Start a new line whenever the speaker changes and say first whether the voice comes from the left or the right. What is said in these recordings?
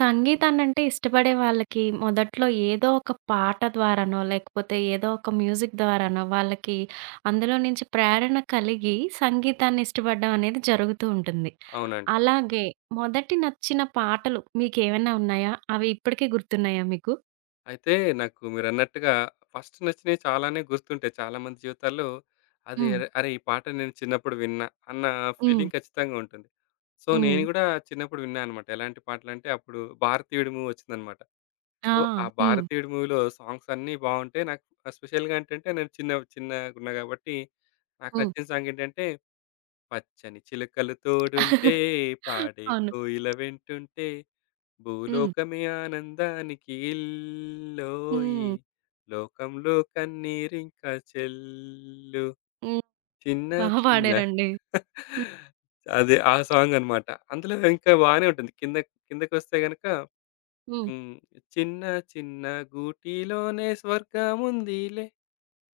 right: సంగీతాన్నంటే ఇష్టపడే వాళ్ళకి మొదట్లో ఏదో ఒక పాట ద్వారానో, లేకపోతే ఏదో ఒక మ్యూజిక్ ద్వారానో వాళ్ళకి అందులో నుంచి ప్రేరణ కలిగి సంగీతాన్ని ఇష్టపడడం అనేది జరుగుతూ ఉంటుంది.
left: అవునండి.
right: అలాగే మొదటి నచ్చిన పాటలు మీకేవన్నా ఉన్నాయా? అవి ఇప్పటికి గుర్తున్నాయా మీకు?
left: అయితే నాకు మీరన్నట్టుగా ఫస్ట్ నచ్చినవి చాలానే గుర్తుంటాయి. చాలామంది జీవితాల్లో అది
right: హ్మ్.
left: అరె! అరె! ఈ పాట నేను చిన్నప్పుడు విన్నా అన్న
right: హ్మ్.
left: ఫీలింగ్ ఖచ్చితంగా ఉంటుంది. సో,
right: హ్మ్.
left: నేను గూడా చిన్నప్పుడు విన్నా అనమాట. ఎలాంటి పాటలంటే అప్పుడు 'భారతీయుడు' మూవీ వచ్చిందనమాట.
right: ఆ!
left: సో, ఆ
right: హ్మ్.
left: 'భారతీయుడు' మూవీలో సాంగ్స్ అన్నీ బావుంటాయి. నాకు ఎస్పెషల్‌గా ఏంటంటే నేను చిన్న చిన్నగున్నా గాబట్టి నాకు
right: హ్మ్.
left: నచ్చిన సాంగ్ ఏంటంటే 'పచ్చని చిలుకలు తోడుంటే పాడే
right: అవును.
left: కోయిల వెంటుంటే'
right: హ్మ్.
left: భూలోకమే ఆనందానికి ఇల్లోయి
right: హ్మ్.
left: లోకంలో కన్నీరింకా చెల్లు
right: హ్మ్.
left: చిన్న
right: బా
left: చిన్న
right: పాడారండి. హ్మ్.
left: అదే ఆ సాంగ్ అన్నమాట. అందులో ఇంకా బానే ఉంటుంది. కింద కిందకొస్తే గనక
right: హ్మ్.
left: హ్మ్. చిన్న చిన్న గూటిలోనే స్వర్గముందిలే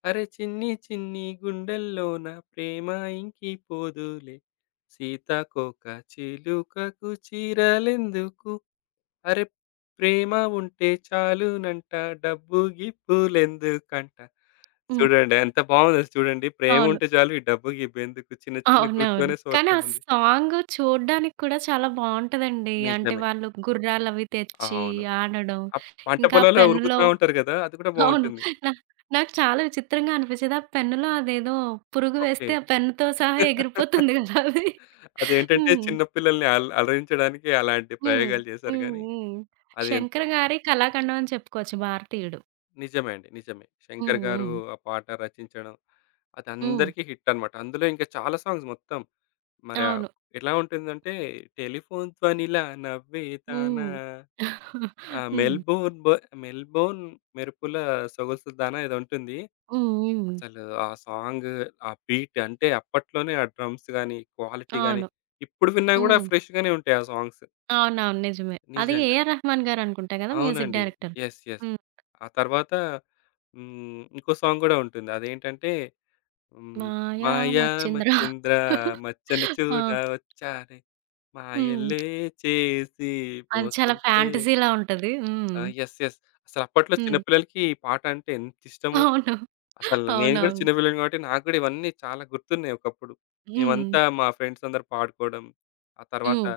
left: అరె చిన్ని చిన్ని గుండెల్లోన ప్రేమ ఇంకిపోదులే సీతాకోక చిలుకకు చీరలెందుకు అరె! ప్రేమ ఉంటే చాలునంట డబ్బు గిప్పులెందుకంట.
right: హ్మ్.
left: చూడండి ఎంత బాగుందో చూడండి. ప్రేమ
right: అవును.
left: ఉంటే చాలు ఈ డబ్బు గిబ్బెందుకు చిన్న చిన్న
right: అవునవును.
left: గూట్లోనే
right: కానీ ఆ
left: స్వర్గముంది.
right: సాంగు చూడ్డానికి కూడా చాలా బావుంటదండి. అంటే
left: నిజమే.
right: వాళ్ళు గుర్రాలవి తెచ్చి
left: అవును.
right: ఆడడం,
left: ఆ పంట
right: ఇంకా ఆ
left: పొలాల్లో
right: పెన్నులో
left: ఉరుకుతా ఉంటారు గదా! అది కూడా
right: అవును.
left: బావుంటుంది.
right: నా నాకు చాలా విచిత్రంగా అనిపిచ్చేది. ఆ పెన్నులో అదేదో పురుగు
left: ఓకే.
right: వేస్తే ఆ పెన్నుతో సహా ఎగిరిపోతుంది గదా అది.
left: అదేంటంటే
right: హ్మ్.
left: చిన్న పిల్లల్ని అలరించడానికి అలాంటి
right: హ్మ్.
left: ప్రయోగాలు చేశారు
right: హ్మ్.
left: గానీ
right: హ్మ్.
left: అది ఎంత
right: శంకర్ గారి కళాఖండం అని చెప్పుకోవచ్చు భారతీయుడు.
left: నిజమే అండి. నిజమే.
right: హ్మ్.
left: 'శంకర్' గారు
right: హ్మ్.
left: ఆ పాట రచించడం, అది
right: హ్మ్.
left: అందరికీ హిట్ అన్నమాట. అందులో ఇంకా చాలా సాంగ్స్ మొత్తం. మరి
right: అవును.
left: ఎలా ఉంటుందంటే, టెలిఫోన్ ధ్వనిలా నవ్వేదానా
right: హ్మ్.
left: ఆ!
right: హ్మ్.
left: మెల్బోర్న్ మెరుపుల సొగసుదానా ఏదో ఉంటుంది.
right: హ్మ్. హ్మ్.
left: అసలు ఆ సాంగ్, ఆ బీట్ అంటే అప్పట్లోనే ఆ డ్రమ్స్ గాని, క్వాలిటీ గాని
right: అవును.
left: ఇప్పుడు విన్నా గూడా
right: హ్మ్.
left: ఫ్రెష్‌గానే ఉంటాయి ఆ సాంగ్స్.
right: అవునవును. నిజమే. అది
left: నిజంగా.
right: ఏఆర్ రెహమాన్ గారనుకుంటా గదా! మ్యూజిక్
left: అవునండి.
right: డైరెక్టర్.
left: యెస్. యెస్.
right: హ్మ్.
left: ఆ తర్వాత ఇంకో సాంగ్ గూడా ఉంటుంది. అదేంటంటే హ్మ్.
right: మాయా
left: మాయా
right: మచ్చింద్ర.
left: మచ్చింద్ర మచ్చను చూడ
right: ఆ!
left: వచ్చానే
right: హ్మ్.
left: మాయల్లే చేసి
right: అది
left: మోసం
right: చాలా
left: చే
right: ఫ్యాంటసీలా ఉంటది.
left: ఆ!
right: హ్మ్.
left: యెస్. యెస్. అసలు అప్పట్లో చిన్న
right: హ్మ్.
left: పిల్లలకి ఈ పాట అంటే ఎంత ఇష్టమో
right: అవును.
left: అసలు నేను గూడా
right: అవునవును.
left: చిన్న పిల్లని కాబట్టి నాకు గూడా ఇవన్నీ చాలా గుర్తున్నాయి ఒకప్పుడు.
right: హ్మ్.
left: మేమంతా మా ఫ్రెండ్స్ అందరూ పాడుకోవడం. ఆ తర్వాత
right: హ్మ్.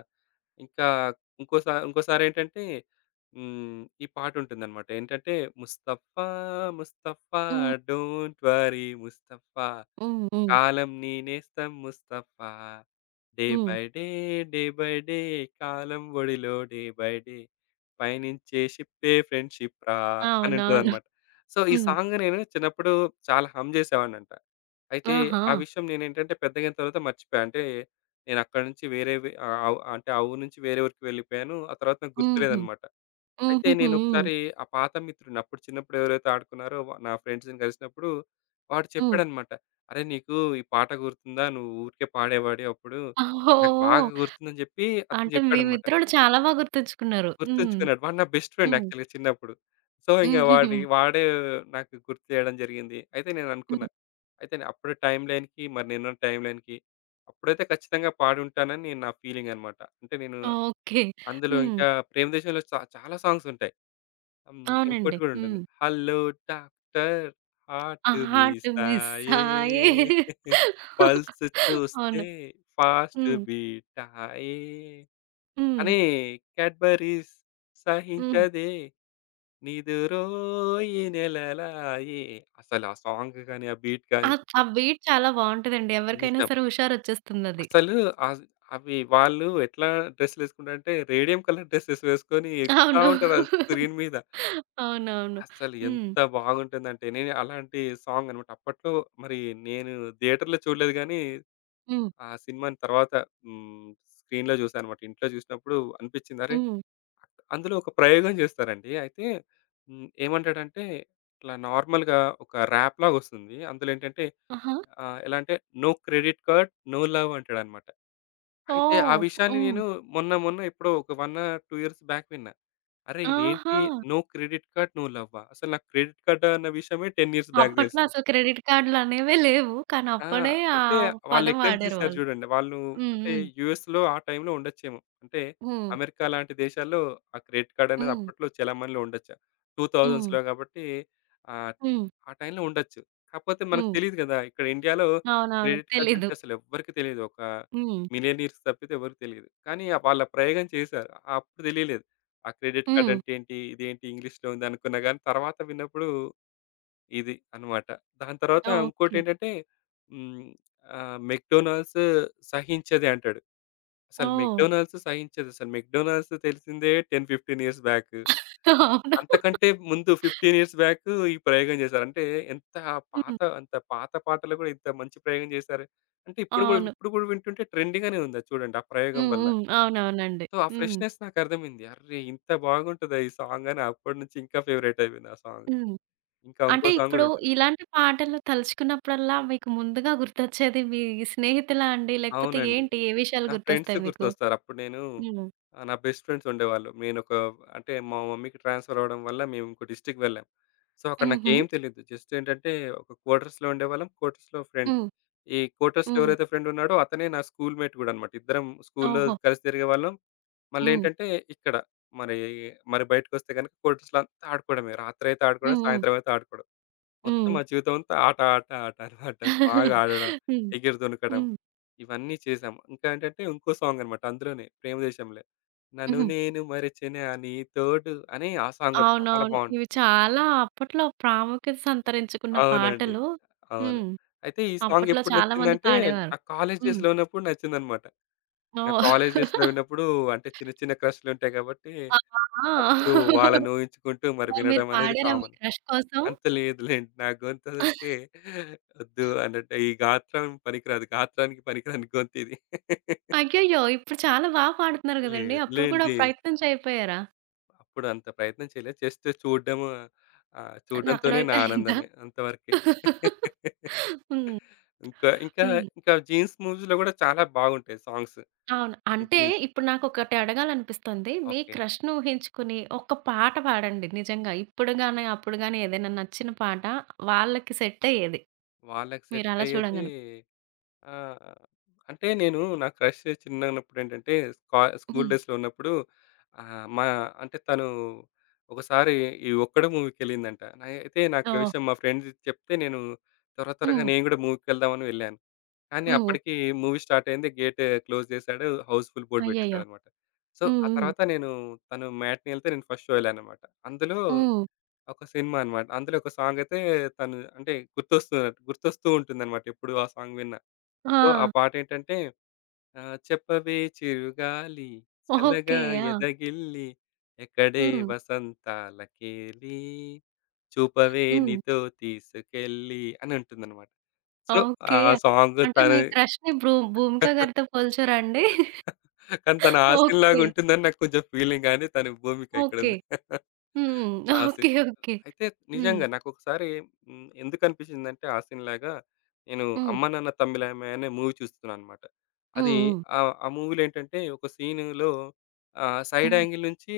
left: ఇంకా ఇంకోసారేంటంటే ఈ పాటుంటుందన్నమాట. ఏంటంటే ముస్తఫా ముస్తఫా
right: హ్మ్.
left: డోంట్ వర్రీ ముస్తఫా
right: హ్మ్. హ్మ్.
left: కాలం నీ నేస్తం Mustafa. Day
right: hmm.
left: By day, day by day కాలం ఒడిలో డే బై డే. పయనించే షిప్పే ఫ్రెండ్‌షిప్ రా అని
right: అవునవును.
left: ఉంటదనమాట. సో, ఈ
right: హ్మ్.
left: సాంగ్ నేను చిన్నప్పుడు చాలా హమ్ జేసేవాడినంట. అయితే
right: ఆహా!
left: ఆ విషయం నేనేంటంటే పెద్దగయిన తర్వాత మర్చిపోయా. అంటే నేనక్కడి నుంచి వేరే వే ఆహ్, ఆవ్ అంటే ఆ ఊరు నుంచి వేరే ఊరికి వెళ్ళిపోయాను. ఆ తర్వాత నాకు
right: హుహు.
left: గుర్తులేదనమాట. అయితే
right: హుహుహు.
left: నేనొకసారి ఆ పాత మిత్రుడిని అప్పుడు చిన్నప్పుడు ఎవరైతే ఆడుకున్నారో నా ఫ్రెండ్స్‌ని కలిసినప్పుడు వాడు
right: హ్మ్.
left: చెప్పాడనమాట. "అరేయ్! నీకు ఈ పాట గుర్తుందా? నువ్వు ఊరికే పాడేవాడివి అప్పుడు. నాకు బాగా
right: ఓహ్!
left: గుర్తుందని" చెప్పి అతను
right: అంటే మీ
left: చెప్పాడనమాట.
right: మిత్రుడు చాలా బా గుర్తుంచుకున్నారు. హ్మ్.
left: గుర్తుంచుకున్నాడు. వాడు నా బెస్ట్ ఫ్రెండ్
right: హ్మ్.
left: యాక్చువల్‌గా చిన్నప్పుడు. సో, ఇంగ
right: హుహుహు.
left: వాడే నాకు గుర్తు చేయడం జరిగింది. అయితే నేననుకున్నా.
right: హ్మ్.
left: అయితే నేను అప్పుడు టైమ్ లైన్‌కి మరి నేనున్న టైమ్ లైన్‌కి అప్పుడైతే ఖచ్చితంగా పాడుంటానని నా ఫీలింగనమాట. అంటే నేను
right: ఓకే.
left: అందులో
right: హ్మ్.
left: ఇంకా 'ప్రేమదేశం'లో చాలా సాంగ్సుంటాయి. హ్మ్. ఇంకోటి
right: అవునండి.
left: కూడా ఉంటుంది.
right: హ్మ్.
left: హలో డాక్టర్
right: ఆ!
left: హార్ట్ మీ
right: హార్ట్
left: సాయే
right: మిస్సాయే.
left: పల్స్ చూస్తే
right: అవును.
left: ఫాస్ట్
right: హ్మ్.
left: బీటాయే
right: హ్మ్.
left: అని 'క్యాడ్బరీస్'
right: హ్మ్.
left: సహించదే నిదురోయి నెలలాయే. అసలు ఆ సాంగ్ గాని, ఆ బీట్
right: ఆ
left: గాని
right: ఆ బీట్ చాలా బావుంటదండి. ఎవరికైనా
left: నిజం.
right: సరే హుషారొచ్చేస్తుందది.
left: అసలు అస్ అవి వాళ్ళు ఎట్లా డ్రెస్‌లేసుకుంటారంటే రేడియం కలర్ డ్రెసెస్ వేసుకొని ఎగురుతా
right: అవును.
left: ఉంటారు ఆ స్క్రీన్ మీద.
right: అవునవును.
left: అసలు
right: హ్మ్.
left: ఎంత బాగుంటుందంటే, నేను అలాంటి సాంగ్ అనమాట. అప్పట్లో మరి నేను థియేటర్‌లో చూడలేదు గానీ,
right: హ్మ్.
left: ఆ సినిమాని తర్వాత హ్మ్. స్క్రీన్‌లో చూశాననమాట. ఇంట్లో చూసినప్పుడు అనిపిచ్చింది. అరే!
right: హ్మ్.
left: అందులో ఒక ప్రయోగం చేస్తారండి. అయితే ఏమంటాడంటే, ఇట్లా నార్మల్‌గా ఒక ర్యాప్ లాగొస్తుంది. అందులో ఏంటంటే
right: ఆహా!
left: ఎలా అంటే no credit card, no love అంటాడనమాట. అయితే ఆ
right: ఓహ్!
left: విషయాన్ని
right: హ్మ్.
left: నేను మొన్న మొన్న ఎప్పుడో ఒక 1 ఆర్ 2 ఇయర్స్ బ్యాక్ విన్నా. అరే!
right: ఆహా!
left: ఇదేంటి నో క్రెడిట్ కార్డ్, నో లవ్వా? అసలు నాకు క్రెడిట్ కార్డ్ అన్న విషయమే 10 ఇయర్స్ బ్యాక్
right: అప్పట్లో
left: తెలుసు.
right: అసలు క్రెడిట్ కార్డులనేవే లేవు. కానీ
left: ఆ!
right: అప్పుడే ఆ
left: అంటే వాళ్ళు
right: పదం
left: ఎక్స్చేంజ్
right: వాడారు
left: చేసారు
right: వాళ్ళు.
left: చూడండి. వాళ్ళు
right: హ్మ్.
left: అంటే
right: హ్మ్.
left: యూఎస్‌లో ఆ టైంలో ఉండొచ్చేమో. అంటే
right: హ్మ్.
left: అమెరికా లాంటి దేశాల్లో ఆ క్రెడిట్ కార్డ్ అనేది
right: హ్మ్.
left: అప్పట్లో చలామణిలో ఉండొచ్చు.
right: హ్మ్.
left: 2000స్‌లో కాబట్టి ఆ!
right: హ్మ్.
left: ఆ టైంలో ఉండొచ్చు. కాకపోతే మనకు
right: హ్మ్.
left: తెలీదు గదా! ఇక్కడ ఇండియాలో
right: అవునవును.
left: క్రెడిట్ కార్డ్
right: తెలీదు.
left: అంటే అసలు ఎవ్వరికీ తెలీదు. ఒక
right: హ్మ్.
left: మిలియనీర్స్ తప్పితే ఎవరికీ తెలీదు. కానీ ఆ వాళ్ళ ప్రయోగం చేశారు. ఆ అప్పుడు తెలియలేదు. ఆ క్రెడిట్ కార్డ్
right: హ్మ్.
left: అంటే ఏంటి? ఇదేంటి ఇంగ్లీష్‌లో ఉందనుకున్నా గానీ తర్వాత విన్నప్పుడు ఇది అన్నమాట. దాని తర్వాత
right: ఓకే.
left: ఇంకోటేంటంటే హ్మ్. మెక్‌డొనాల్డ్స్ సహించది అంటాడు. అసలు
right: ఓహ్!
left: మెక్‌డొనాల్డ్స్ సహించదసలు. మెక్‌డొనాల్డ్స్ తెలిసిందే 10, 15 ఇయర్స్ బ్యాక్.
right: అవును.
left: అంతకంటే ముందు 15 ఇయర్స్ బ్యాక్ ఈ ప్రయోగం చేశారు. అంటే ఎంత
right: హ్మ్.
left: పాత అంత పాత పాటలు గూడా ఇంత మంచి ప్రయోగం చేశారు. అంటే
right: అవును.
left: ఇప్పుడు గూడా వింటుంటే ట్రెండింగ్ గానే ఉంది అది చూడండి ఆ ప్రయోగం
right: హ్మ్.
left: వల్ల.
right: హ్మ్. అవునవునండి.
left: సో, ఆ
right: హ్మ్.
left: ఫ్రెష్‌నెస్ నాకర్థమైంది. అర్రే! ఇంత బాగుంటదా ఈ సాంగ్ అని అప్పటి నుంచి ఇంకా ఫేవరైట్ అయిపోయింది ఆ సాంగ్.
right: హ్మ్.
left: ఇంకా
right: అంటే
left: ఇంకో సాంగ్
right: ఇప్పుడు
left: గూడా ఉంటుంది.
right: ఇలాంటి పాటలు తలుచుకున్నప్పుడల్లా మీకు ముందుగా గుర్తొచ్చేది మీ స్నేహితులా అండి? లేకపోతే
left: అవునండి.
right: ఏంటి? ఏ విషయాలు
left: నా ఫ్రెండ్స్
right: గుర్తొస్తాయి మీకు?
left: గుర్తొస్తారు. అప్పుడు నేను
right: హ్మ్.
left: నా బెస్ట్ ఫ్రెండ్స్ ఉండేవాళ్ళు. నేనొక అంటే మా మమ్మీకి ట్రాన్స్‌ఫర్ అవ్వడం వల్ల మేము ఇంకో డిస్ట్రిక్ట్ వెళ్ళాం. సో, అక్కడ
right: హుహు.
left: నాకేం తెలీదు. జస్ట్ ఏంటంటే ఒక క్వార్టర్స్‌లో ఉండేవాళ్ళం. క్వార్టర్స్‌లో ఫ్రెండ్స్.
right: హ్మ్.
left: ఈ కోటర్స్‌లో
right: హ్మ్.
left: ఎవరైతే ఫ్రెండ్ ఉన్నాడో అతనే నా స్కూల్ మేట్ గూడా అన్నమాట. ఇద్దరం స్కూల్‌లో
right: ఓహో!
left: కలిసి తిరిగేవాళ్ళం.
right: హ్మ్.
left: మళ్ళేంటంటే ఇక్కడ మరి, మరి బయటకొస్తే గనుక కోటర్స్‌లో అంతా ఆడుకోవడమే. రాత్రయితే ఆడుకోవడం,
right: హ్మ్. హ్మ్.
left: సాయంత్రం అయితే ఆడుకోవడం. మొత్తం
right: హ్మ్.
left: మా జీవితం అంతా ఆట, ఆట, ఆట అన్నమాట. బాగా ఆడడం,
right: హ్మ్.
left: ఎగిరి దొనకడం
right: హ్మ్.
left: ఇవన్నీ చేశాం. ఇంకా ఏంటంటే ఇంకో సాంగ్ అన్నమాట అందులోనే 'ప్రేమదేశం‌లో' 'నన్ను
right: హుహు.
left: నేను మరచెనా నీ తోడు' అని ఆ సాంగ్ గూడా చాలా
right: అవునవును.
left: బావుంటుంది.
right: ఇవి చాలా అప్పట్లో ప్రాముఖ్యత సంతరించుకున్న
left: అవునండి.
right: పాటలు.
left: అవును.
right: హ్మ్.
left: అయితే ఈ
right: అప్పట్లో
left: సాంగెప్పుడు
right: చాలా మంది
left: నచ్చిందంటే,
right: పాడేవారు.
left: నా కాలేజ్
right: హ్మ్.
left: డేస్‌లో ఉన్నప్పుడు నచ్చిందనమాట. నా
right: ఓహ్!
left: కాలేజ్ డేస్‌లో ఉన్నప్పుడు అంటే చిన్న చిన్న క్రష్‌లుంటాయి కాబట్టి,
right: ఆ!
left: అప్పుడు
right: ఆ!
left: వాళ్ళని ఊహించుకుంటూ మరి
right: మరి మీరు
left: వినడం అనేది
right: పాడారా మీ
left: కామన్.
right: క్రష్ కోసం?
left: అంత లేదులెండి. నా గొంతసలకే వద్దు అన్నట్టు. ఈ గాత్రం పనికిరాదు. గాత్రానికి పనికిరాని గొంతిది.
right: అయ్యయ్యో! ఇప్పుడు చాలా బా పాడుతున్నారు గదండీ! అప్పుడు కూడా
left: లేదులెండి.
right: ప్రయత్నం చేయకపోయారా?
left: అప్పుడు అంత ప్రయత్నం చేయలేదు. జస్ట్ చూడడం
right: అది అక్కడ
left: చూడడంతోనే నా
right: వరకే అయిందా?
left: ఆనందమే. అంతవరకే.
right: హ్మ్.
left: ఇంకా ఇంకా
right: హ్మ్.
left: ఇంకా జీన్స్ మూవీస్‌లో గూడా చాలా బాగుంటాయి సాంగ్స్.
right: అవును. అంటే
left: జీన్స్.
right: ఇప్పుడు నాకొకటి అడగాలనిపిస్తుంది. మీ
left: ఓకే.
right: క్రష్‌ను ఊహించుకుని ఒక పాట పాడండి నిజంగా. ఇప్పుడు గాని, అప్పుడు గాని ఏదైనా నచ్చిన పాట వాళ్ళకి సెట్ అయ్యేది.
left: వాళ్ళకి సెట్
right: మీరలా
left: అయ్యేది
right: చూడంగానే.
left: ఆ! అంటే నేను నా క్రష్ చిన్నగున్నప్పుడేంటంటే స్కూల్
right: హ్మ్.
left: డేస్‌లో ఉన్నప్పుడు మా అంటే తను ఒకసారి ఈ 'ఒక్కడు' మూవీకెళ్ళిందంట. నా అయితే నాకు ఈ
right: ఓహ్!
left: విషయం మా ఫ్రెండ్ చెప్తే నేను త్వరగా
right: హ్మ్.
left: నేను గూడా మూవీకెళ్దామని వెళ్ళాను. కానీ
right: హ్మ్.
left: అప్పటికి మూవీ స్టార్ట్ అయింది. గేట్ క్లోజ్ చేశాడు. హౌస్‌ఫుల్ బోర్డ్
right: అయ్యయ్యో!
left: పెట్టేసాడన్నమాట. సో,
right: హ్మ్.
left: ఆ
right: హ్మ్.
left: తర్వాత నేను తను మ్యాట్‌ని ఎళ్తే నేను ఫస్ట్ షో ఎళ్ళానన్నమాట. అందులో
right: హ్మ్.
left: ఒక సినిమా అన్నమాట. అందులో ఒక సాంగయితే తను అంటే గుర్తొస్తూ ఉంటుందన్నమాట ఎప్పుడు ఆ సాంగ్ విన్నా. సో, ఆ
right: ఆ!
left: పాటేంటంటే చెప్పవే చిరుగాలి చల్లగా
right: ఓకే. ఆ!
left: ఎదగిల్లి ఎక్కడే
right: హ్మ్.
left: వసంతాలకేలి చూపవే
right: హ్మ్.
left: నీతో తీసుకెళ్ళి అని ఉంటుందన్నమాట. సో, ఆ
right: ఓకే.
left: సాంగ్
right: అంటే
left: తను
right: మీ క్రష్‌ని 'భూమిక' గారితో పోల్చారా అండి?
left: కానీ తను ఆసిన్
right: ఓకే.
left: లాగుంటుందని నాకు కొంచెం ఫీలింగ్ గానీ తను భూమిక
right: ఓకే.
left: ఇక్కడుంది.
right: హ్మ్.
left: ఆసిన్.
right: ఓకే. ఓకే.
left: అయితే
right: హ్మ్.
left: నిజంగా నాకొకసారి ఎందుకనిపిచ్చిందంటే ఆ సీన్‌లాగా నేను
right: హ్మ్.
left: 'అమ్మ నాన్న తమ్మిలామె' అనే మూవీ చూస్తున్నానన్నమాట.
right: హ్మ్.
left: అది
right: హ్మ్.
left: ఆ మూవీలో ఏంటంటే ఒక సీనులో సైడ్
right: హ్మ్.
left: యాంగిల్ నుంచి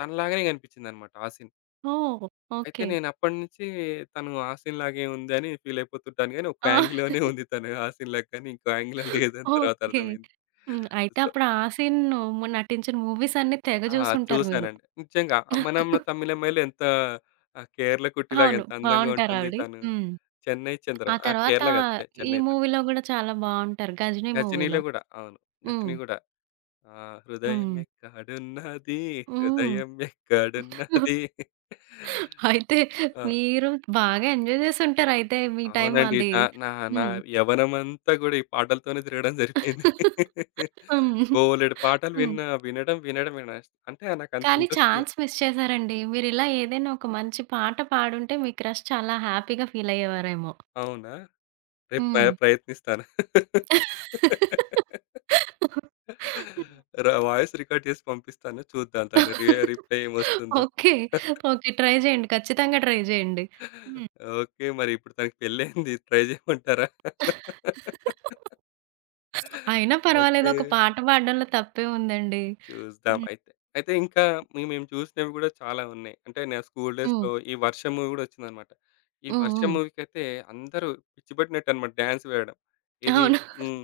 left: తనలాగానే కనిపిచ్చిందన్నమాట ఆ సీన్.
right: ఓహ్!
left: అయితే
right: ఓకే.
left: నేను అప్పటినుంచి తను ఆ సీన్‌లాగే ఉంది అని ఫీల్ అయిపోతుంటాను గానీ, ఒక
right: ఆ!
left: యాంగిల్‌లోనే ఉంది తను ఆ సీన్‌లాగా కానీ ఇంకో యాంగిల్‌లో లేదని తర్వాత
right: ఓకే.
left: అర్థమైంది.
right: హ్మ్. అయితే
left: సో
right: అప్పుడు ఆ సీన్ నటించిన మూవీస్ అన్నీ తెగ
left: ఆ!
right: జూసుంటారు మీరు.
left: చూసానండి. నిజంగా 'అమ్మ నాన్న తమ్మిలమ్మాయి'లో ఎంత కేరళ కుట్టిలాగా
right: అవును.
left: ఎంత అందంగా
right: బావుంటారు
left: ఉంటుంది
right: ఆవిడ.
left: తను.
right: హ్మ్.
left: చెన్నై
right: ఆ
left: చంద్రమ. ఆ!
right: తర్వాత
left: కేరళ కాదు.
right: ఈ
left: చెన్నై చంద్రమ.
right: మూవీలో గూడా చాలా బావుంటారు 'గజినీ'
left: గజినీలో
right: మూవీలో.
left: గూడా. అవును.
right: హ్మ్.
left: గజిని గూడా. ఆ!
right: హ్మ్.
left: హృదయమెక్కడున్నది?
right: హ్మ్.
left: హృదయమెక్కడున్నది?
right: అయితే
left: ఆ!
right: మీరు బాగా ఎంజాయ్ చేసుంటారయితే మీ టైం
left: అవునండి.
right: అది.
left: నా నా నా
right: హ్మ్.
left: యవ్వనమంతా గూడా ఈ పాటలతోనే తిరగడం జరిపోయింది.
right: హ్మ్.
left: బోలెడు పాటలు
right: హ్మ్.
left: విన్నా. వినడం, వినడం, వినడం. అంటే నాకంత
right: కానీ
left: ఇంట్రెస్ట్ ఉంది.
right: ఛాన్స్ మిస్ చేసారండి. మీరిలా ఏదైనా ఒక మంచి పాట పాడుంటే మీ క్రష్ చాలా హ్యాపీగా ఫీలయ్యేవారేమో.
left: అవునా? రేపు
right: హ్మ్.
left: ప్రయత్నిస్తాను. వాయిస్ రికార్డ్ చేసి పంపిస్తాను. చూద్దాం దాని రిప్లై ఏమొస్తుందో.
right: ఓకే. ఓకే. ట్రై చేయండి. ఖచ్చితంగా ట్రై చేయండి. హ్మ్.
left: ఓకే. మరి ఇప్పుడు తనకి పెళ్లయింది. ట్రై చేయమంటారా?
right: అయినా పర్వాలేదు.
left: ఓకే.
right: ఒక పాట పాడడంలో తప్పేముందండి.
left: చూద్దాం
right: హ్మ్.
left: అయితే. అయితే ఇంకా మేము చూసినవి గూడా చాలా ఉన్నాయి. అంటే నా స్కూల్
right: హ్మ్.
left: డేస్‌లో ఈ 'వర్షం' మూవీ గూడా వచ్చిందనమాట. ఈ
right: హ్మ్.
left: 'వర్షం'
right: హ్మ్.
left: మూవీకైతే అందరూ పిచ్చిపట్టినట్టనమాట డాన్స్ వేయడం. ఇది
right: అవును.
left: హ్మ్.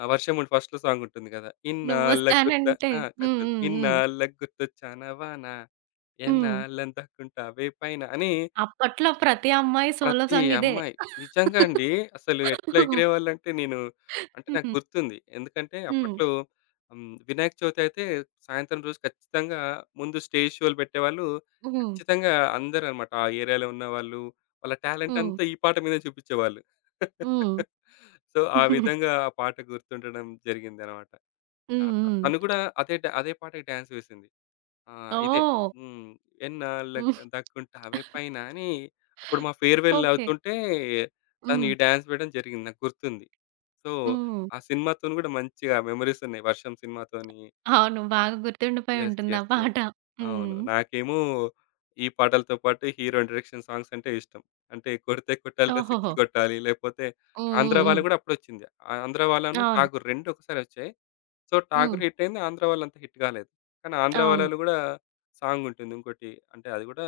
left: ఆ 'వర్షం' మూవీ ఫస్ట్‌లో సాంగ్ ఉంటుంది గదా! ఇన్నాళ్ళకి గుర్త
right: నువ్వొస్తానంటే
left: ఆ! కాదు
right: హ్మ్.
left: కాదు.
right: హ్మ్. హ్మ్.
left: ఇన్నాళ్ళకి గుర్తొచ్చానవా నా
right: హ్మ్.
left: ఎన్నాళ్ళని దాక్కుంటావే పైన అని
right: అప్పట్లో ప్రతి అమ్మాయి సోలో
left: ప్రతి
right: సాంగ్ ఇదే.
left: అమ్మాయి. నిజంగా అండి. అసలు ఎట్లా ఎగిరేవాళ్ళంటే నేను అంటే నాకు
right: హ్మ్.
left: గుర్తుంది. ఎందుకంటే
right: హ్మ్.
left: అప్పట్లో వినాయక చవితి అయితే సాయంత్రం రోజు ఖచ్చితంగా ముందు స్టేజ్ షోలు పెట్టేవాళ్ళు.
right: హ్మ్. హ్మ్.
left: ఖచ్చితంగా అందరనమాట. ఆ ఏరియాలో ఉన్నవాళ్ళు వాళ్ళ టాలెంట్
right: హ్మ్.
left: అంతా ఈ పాట మీదే చూపించేవాళ్ళు.
right: హ్మ్.
left: సో, ఆ విధంగా ఆ పాట గుర్తుండడం జరిగిందనమాట.
right: హ్మ్. హ్మ్.
left: తను కూడా అదే అదే పాటకి డాన్స్ వేసింది. ఆ! ఇదే.
right: ఓహ్!
left: హ్మ్. ఎన్నాళ్ళకి
right: హ్మ్.
left: దక్కుంటావే పైన అని అప్పుడు మా ఫేర్‌వెల్
right: ఓకే.
left: అవుతుంటే తను
right: హ్మ్.
left: ఈ డాన్స్ వేయడం జరిగింది. నాకు గుర్తుంది. సో,
right: హ్మ్.
left: ఆ సినిమాతోని గూడా మంచిగా మెమోరీస్ ఉన్నాయి. 'వర్షం' సినిమాతోని.
right: అవును. బాగా గుర్తుండిపోయి
left: యెస్.
right: ఉంటుంది ఆ
left: యెస్. యెస్.
right: పాట.
left: అవును.
right: హ్మ్.
left: నాకేమో ఈ పాటలతో పాటు హీరో ఇంట్రడక్షన్ సాంగ్స్ అంటే ఇష్టం. అంటే కొడితే కొట్టాలిరా సిక్స్
right: ఓహోహో!
left: కొట్టాలి. లేకపోతే
right: హ్మ్.
left: ఆంధ్ర
right: హ్మ్. హ్మ్.
left: వాళ్ళయి గూడా అప్పుడొచ్చింది. ఆంధ్ర వాళ్ళను
right: అవును.
left: ఠాగూర్ 2 ఒకసారే వచ్చాయి. సో
right: హ్మ్.
left: 'ఠాగూర్' హిట్టయింది. ఆంధ్ర వాళ్ళంత హిట్ గాలేదు. కానీ ఆంధ్ర
right: అవును.
left: వాళ్ళలో గూడా సాంగుంటుంది ఇంకోటి. అంటే అది గూడా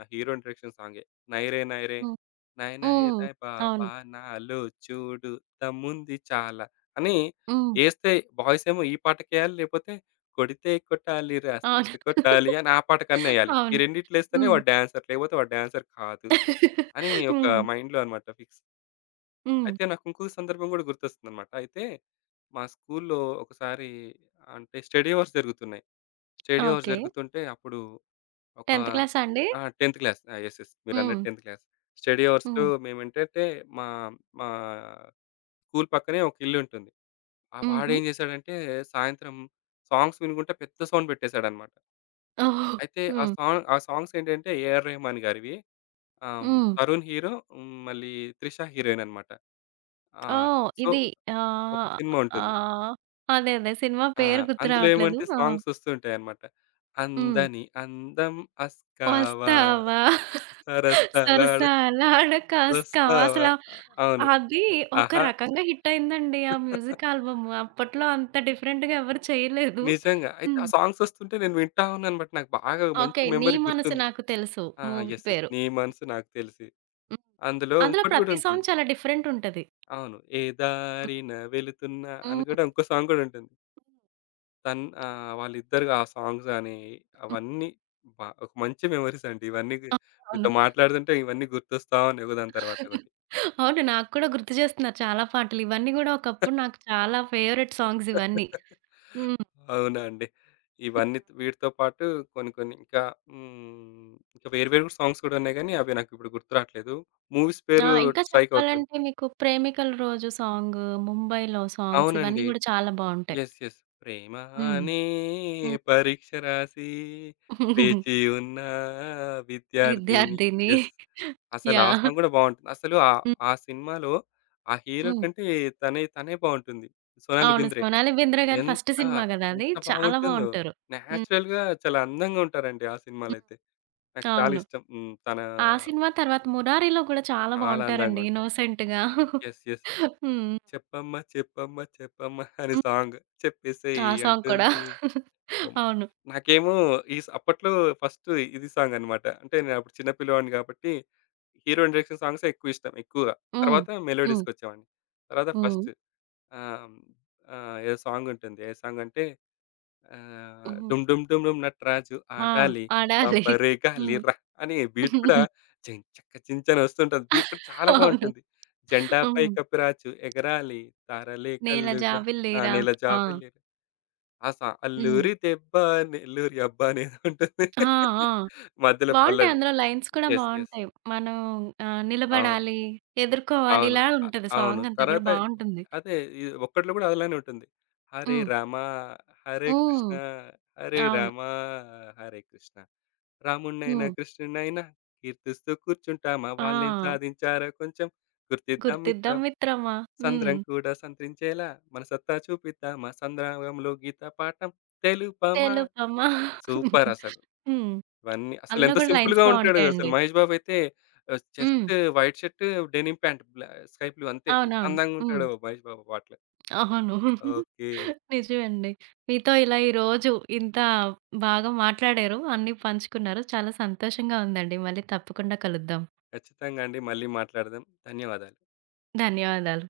left: హీరోయిన్ డైరెక్షన్ సాంగే. 'నైరే నైరే
right: హ్మ్.
left: నై నై
right: హ్మ్.
left: రై బాబా
right: అవును.
left: నాలో చూడు దమ్ముంది చాలా' అని
right: హ్మ్.
left: యేస్తే బాయ్సేమో ఈ పాటకేయాలి, లేపోతే కొడితే కొట్టాలిరా
right: అవును.
left: సిక్స్ కొట్టాలి అని ఆ పాట కన్నా ఎయాలి. ఈ
right: అవును.
left: రెండిట్లేస్తేనే
right: హ్మ్.
left: వాడు డాన్సర్ లేకపోతే వాడు డాన్సర్ కాదు అని ఒక
right: హ్మ్.
left: మైండ్‌లో అన్నమాట ఫిక్స్.
right: హ్మ్.
left: అయితే నాకు ఇంకొక సందర్భం గూడా గుర్తొస్తుందనమాట. అయితే మా స్కూల్‌లో ఒకసారి అంటే స్టడీ అవర్స్ జరుగుతున్నాయి. Study hours
right: okay.
left: జరుగుతుంటే అప్పుడు ఒక
right: 10థ్ క్లాసా అండి?
left: ఆ! 10థ్ క్లాస్. ఆ! యెస్. యెస్.
right: హ్మ్.
left: మీరన్నట్టు 10థ్ క్లాస్. స్టడీ అవర్స్‌లో
right: హ్మ్.
left: మేమేంటంటే మా మా స్కూల్ పక్కనే ఒక ఇల్లుంటుంది. ఆ
right: హుహు.
left: వాడేం జేశాడంటే సాయంత్రం సాంగ్స్ వినుకుంట పెద్ద సౌండ్ పెట్టేశాడనమాట.
right: ఓహ్!
left: అయితే
right: హ్మ్.
left: ఆ సాంగ్స్ ఏంటంటే ఏఆర్ రెహమాన్ గారివి.
right: హ్మ్.
left: తరుణ్ హీరో, మళ్ళీ త్రిష హీరోయిన్ అనమాట. ఆ!
right: ఓహ్!
left: సో,
right: ఇది
left: ఒక
right: ఆహ్,
left: సినిమా ఉంటుంది.
right: ఆహ్, అదే అదే. సినిమా
left: ఆ!
right: పేరు గుర్తు
left: అందులో
right: రావట్లేదు.
left: ఏమంటే
right: ఆ!
left: సాంగ్స్ వస్తుంటాయన్నమాట.
right: హ్మ్.
left: అందని అందం అస్కావా
right: వస్తావా
left: సరసలాడు
right: సరసాల కాస్తావా
left: వస్తావా
right: అసల
left: అ అవును.
right: అది ఒక
left: ఆహా!
right: రకంగా హిట్ అయిందండి. ఆ మ్యూజిక్ ఆల్బమ్. అప్పట్లో అంత డిఫరెంట్‌గా ఎవరు చేయలేదు.
left: నిజంగా. అయితే ఆ
right: హ్మ్.
left: సాంగ్స్ వస్తుంటే నేను వింటా ఉన్నానన్నమాట. నాకు బాగా మంచి
right: ఓకే. 'నీ
left: మెమరీ
right: మనసు
left: గుర్తుంది.
right: నాకు తెలుసు'
left: ఆ!
right: Movie
left: yes. యెస్.
right: పేరు.
left: నీ మనసు నాకు తెలిసి.
right: హ్మ్.
left: అందులో
right: అందులో
left: ఇంకోటి గూడా
right: ప్రతి
left: ఉంటుంది.
right: సాంగ్ చాలా డిఫరెంట్ ఉంటది.
left: అవును. ఏ దారిన వెళుతున్నా
right: హ్మ్.
left: అని కూడా ఇంకో సాంగ్ గూడా ఉంటుంది. వాళ్ళిద్దరు ఆ సాంగ్స్ గాని, అవన్నీ ఒక మంచి మెమోరీస్ అండి. ఇవన్నీ గు
right: ఆ!
left: మీతో
right: అవును.
left: మాట్లాడుతుంటే ఇవన్నీ గుర్తొస్తా ఉన్నాయి ఒకదాని తర్వాత ఒకటి.
right: అవును. నాకు కూడా గుర్తు చేస్తున్నారు చాలా పాటలు. ఇవన్నీ గూడా ఒకప్పుడు నాకు చాలా ఫేవరెట్ సాంగ్స్ ఇవన్నీ. హ్మ్.
left: అవునండి.
right: హ్మ్.
left: ఇవన్నీ వీటితో పాటు కొన్ని కొన్ని ఇంకా ఇంకా వేరు వేరు సాంగ్స్ కూడా ఉన్నాయి గానీ, అవి నాకిప్పుడు గుర్తు రావట్లేదు. మూవీస్
right: ఆ!
left: పేరు
right: ఇంకా
left: స్ట్రైక్ అవుతుంది.
right: చెప్పాలంటే మీకు 'ప్రేమికుల రోజు' సాంగ్, 'ముంబైలో' సాంగ్స్ ఇవన్నీ
left: అవునండి.
right: గూడా చాలా బావుంటాయి.
left: యెస్. యెస్. ప్రేమ
right: హ్మ్.
left: అనే పరీక్ష రాసి,
right: హ్మ్.
left: వేచి ఉన్న విద్యార్థిని.
right: 'విద్యార్థిని'
left: యెస్. అసలు ఆ
right: యాహ్!
left: సాంగ్ గూడా బావుంటుంది. అసలు
right: హ్మ్.
left: ఆ సినిమాలో ఆ హీరో
right: హ్మ్.
left: కంటే తనే తనే బావుంటుంది. సోనాలి
right: అవును.
left: బెంద్రే.
right: 'సోనాలి బెంద్రే' గారి ఫస్ట్
left: ఎంత
right: సినిమా గదా! అది.
left: ఎంత
right: చాలా
left: బాగుంటుందో!
right: బావుంటారు. హ్మ్.
left: నేచురల్‌గా చాలా అందంగా ఉంటారండి ఆ
right: హ్మ్.
left: సినిమాలైతే. నాకు చాలా
right: అవును.
left: ఇష్టం. తన
right: ఆ సినిమా తర్వాత 'మురారిలో' గూడా చాలా
left: చాలా అందంగా
right: బావుంటారండి.
left: ఉంటారు.
right: ఇన్నోసెంట్‌గా.
left: యెస్. యెస్.
right: హ్మ్.
left: చెప్పమ్మా చెప్పమ్మా చెప్పమ్మా అనే
right: హ్మ్.
left: సాంగ్ చెప్పేసేయ్
right: ఆ సాంగ్ కూడా.
left: అంటుంది. అవును.
right: అవును.
left: నాకేమో ఈస్ అప్పట్లో ఫస్ట్ ఇది సాంగ్ అన్నమాట. అంటే నేనప్పుడు చిన్న పిల్లవాడిని కాబట్టి, హీరోయిన్ డైరెక్షన్ సాంగ్సే ఎక్కువ ఇష్టం ఎక్కువగా.
right: హ్మ్.
left: తర్వాత
right: హ్మ్.
left: మెలోడీస్‌కొచ్చేవాడిని. తర్వాత
right: హ్మ్.
left: ఫస్ట్ ఆహ్, ఏదో సాంగ్ ఉంటుంది. ఏ సాంగ్ అంటే
right: హ్మ్.
left: 'డుమ్ డుమ్ డుమ్ డుమ్ నటరాజు
right: ఆ!
left: ఆడాలి
right: ఆడాలి.
left: పంపరే
right: హ్మ్.
left: గాలిరా' అని బీట్ కూడా చెక్క చించని వస్తుంటది. బీట్ కూడా చాలా
right: అవును.
left: బావుంటుంది. 'జెండాపై
right: హ్మ్.
left: కపిరాజు ఎగరాలి తారలే
right: నేల
left: కల్లుగా ఆ!
right: జాబిల్లిరా.
left: నేల
right: ఆ!
left: జాబిల్లిరా.' ఆ సా
right: హ్మ్.
left: అల్లూరి దెబ్బ నెల్లూరి అబ్బా అనేది ఉంటుంది.
right: ఆ! ఆ!
left: మధ్యలో
right: బావుంటాయి.
left: పల్లవి.
right: అందులో లైన్స్ కూడా
left: యెస్. యెస్.
right: బావుంటాయి. మనం ఆహ్,
left: అవును.
right: నిలబడాలి, ఎదుర్కోవాలి
left: అవును.
right: ఇలా
left: అ
right: ఉంటది
left: అవును.
right: సాంగ్ అంతా కూడా
left: తర్వాత
right: బావుంటుంది.
left: అదే ఈ ఒక్కట్లో కూడా అలానే ఉంటుంది. హరే
right: హ్మ్.
left: రామ, హరే కృష్ణ,
right: హ్మ్.
left: హరే
right: అవును.
left: రామ, హరే కృష్ణ. రాముడినైనా,
right: హ్మ్.
left: కృష్ణుడినైనా కీర్తిస్తూ కూర్చుంటామా వాళ్ళేం
right: ఆ!
left: సాధించారో కొంచెం గుర్తిద్దాం
right: గుర్తిద్దాం
left: మిత్రం.
right: మిత్రమా, హ్మ్.
left: సంద్రం కూడా సంత్రించేలా మన సత్తా చూపిద్దామా సంద్రంలో గీత పాఠం తెలుపమా.
right: తెలుపమా
left: సూపరసలు.
right: హ్మ్.
left: ఇవన్నీ
right: అందులో
left: అసలెంత
right: కూడా లైన్స్
left: సింపుల్‌గా ఉంటాడు. అసలు
right: బావుంటాయండి.
left: మహేష్ బాబు అయితే
right: హ్మ్.
left: Just white shirt, denim pant, బ్లా స్కై బ్లూ అంతే. ఎంత
right: అవునవును. హ్మ్.
left: అందంగుంటాడో మహేష్ బాబు పాటలు.
right: అవును.
left: ఓకే.
right: నిజమండి. మీతో ఇలా ఈరోజు ఇంత బాగా మాట్లాడారు. అన్నీ పంచుకున్నారు. చాలా సంతోషంగా ఉందండి. మళ్ళీ తప్పకుండా కలుద్దాం.
left: ఖచ్చితంగా అండి. మళ్ళీ మాట్లాడదాం. ధన్యవాదాలు.
right: ధన్యవాదాలు.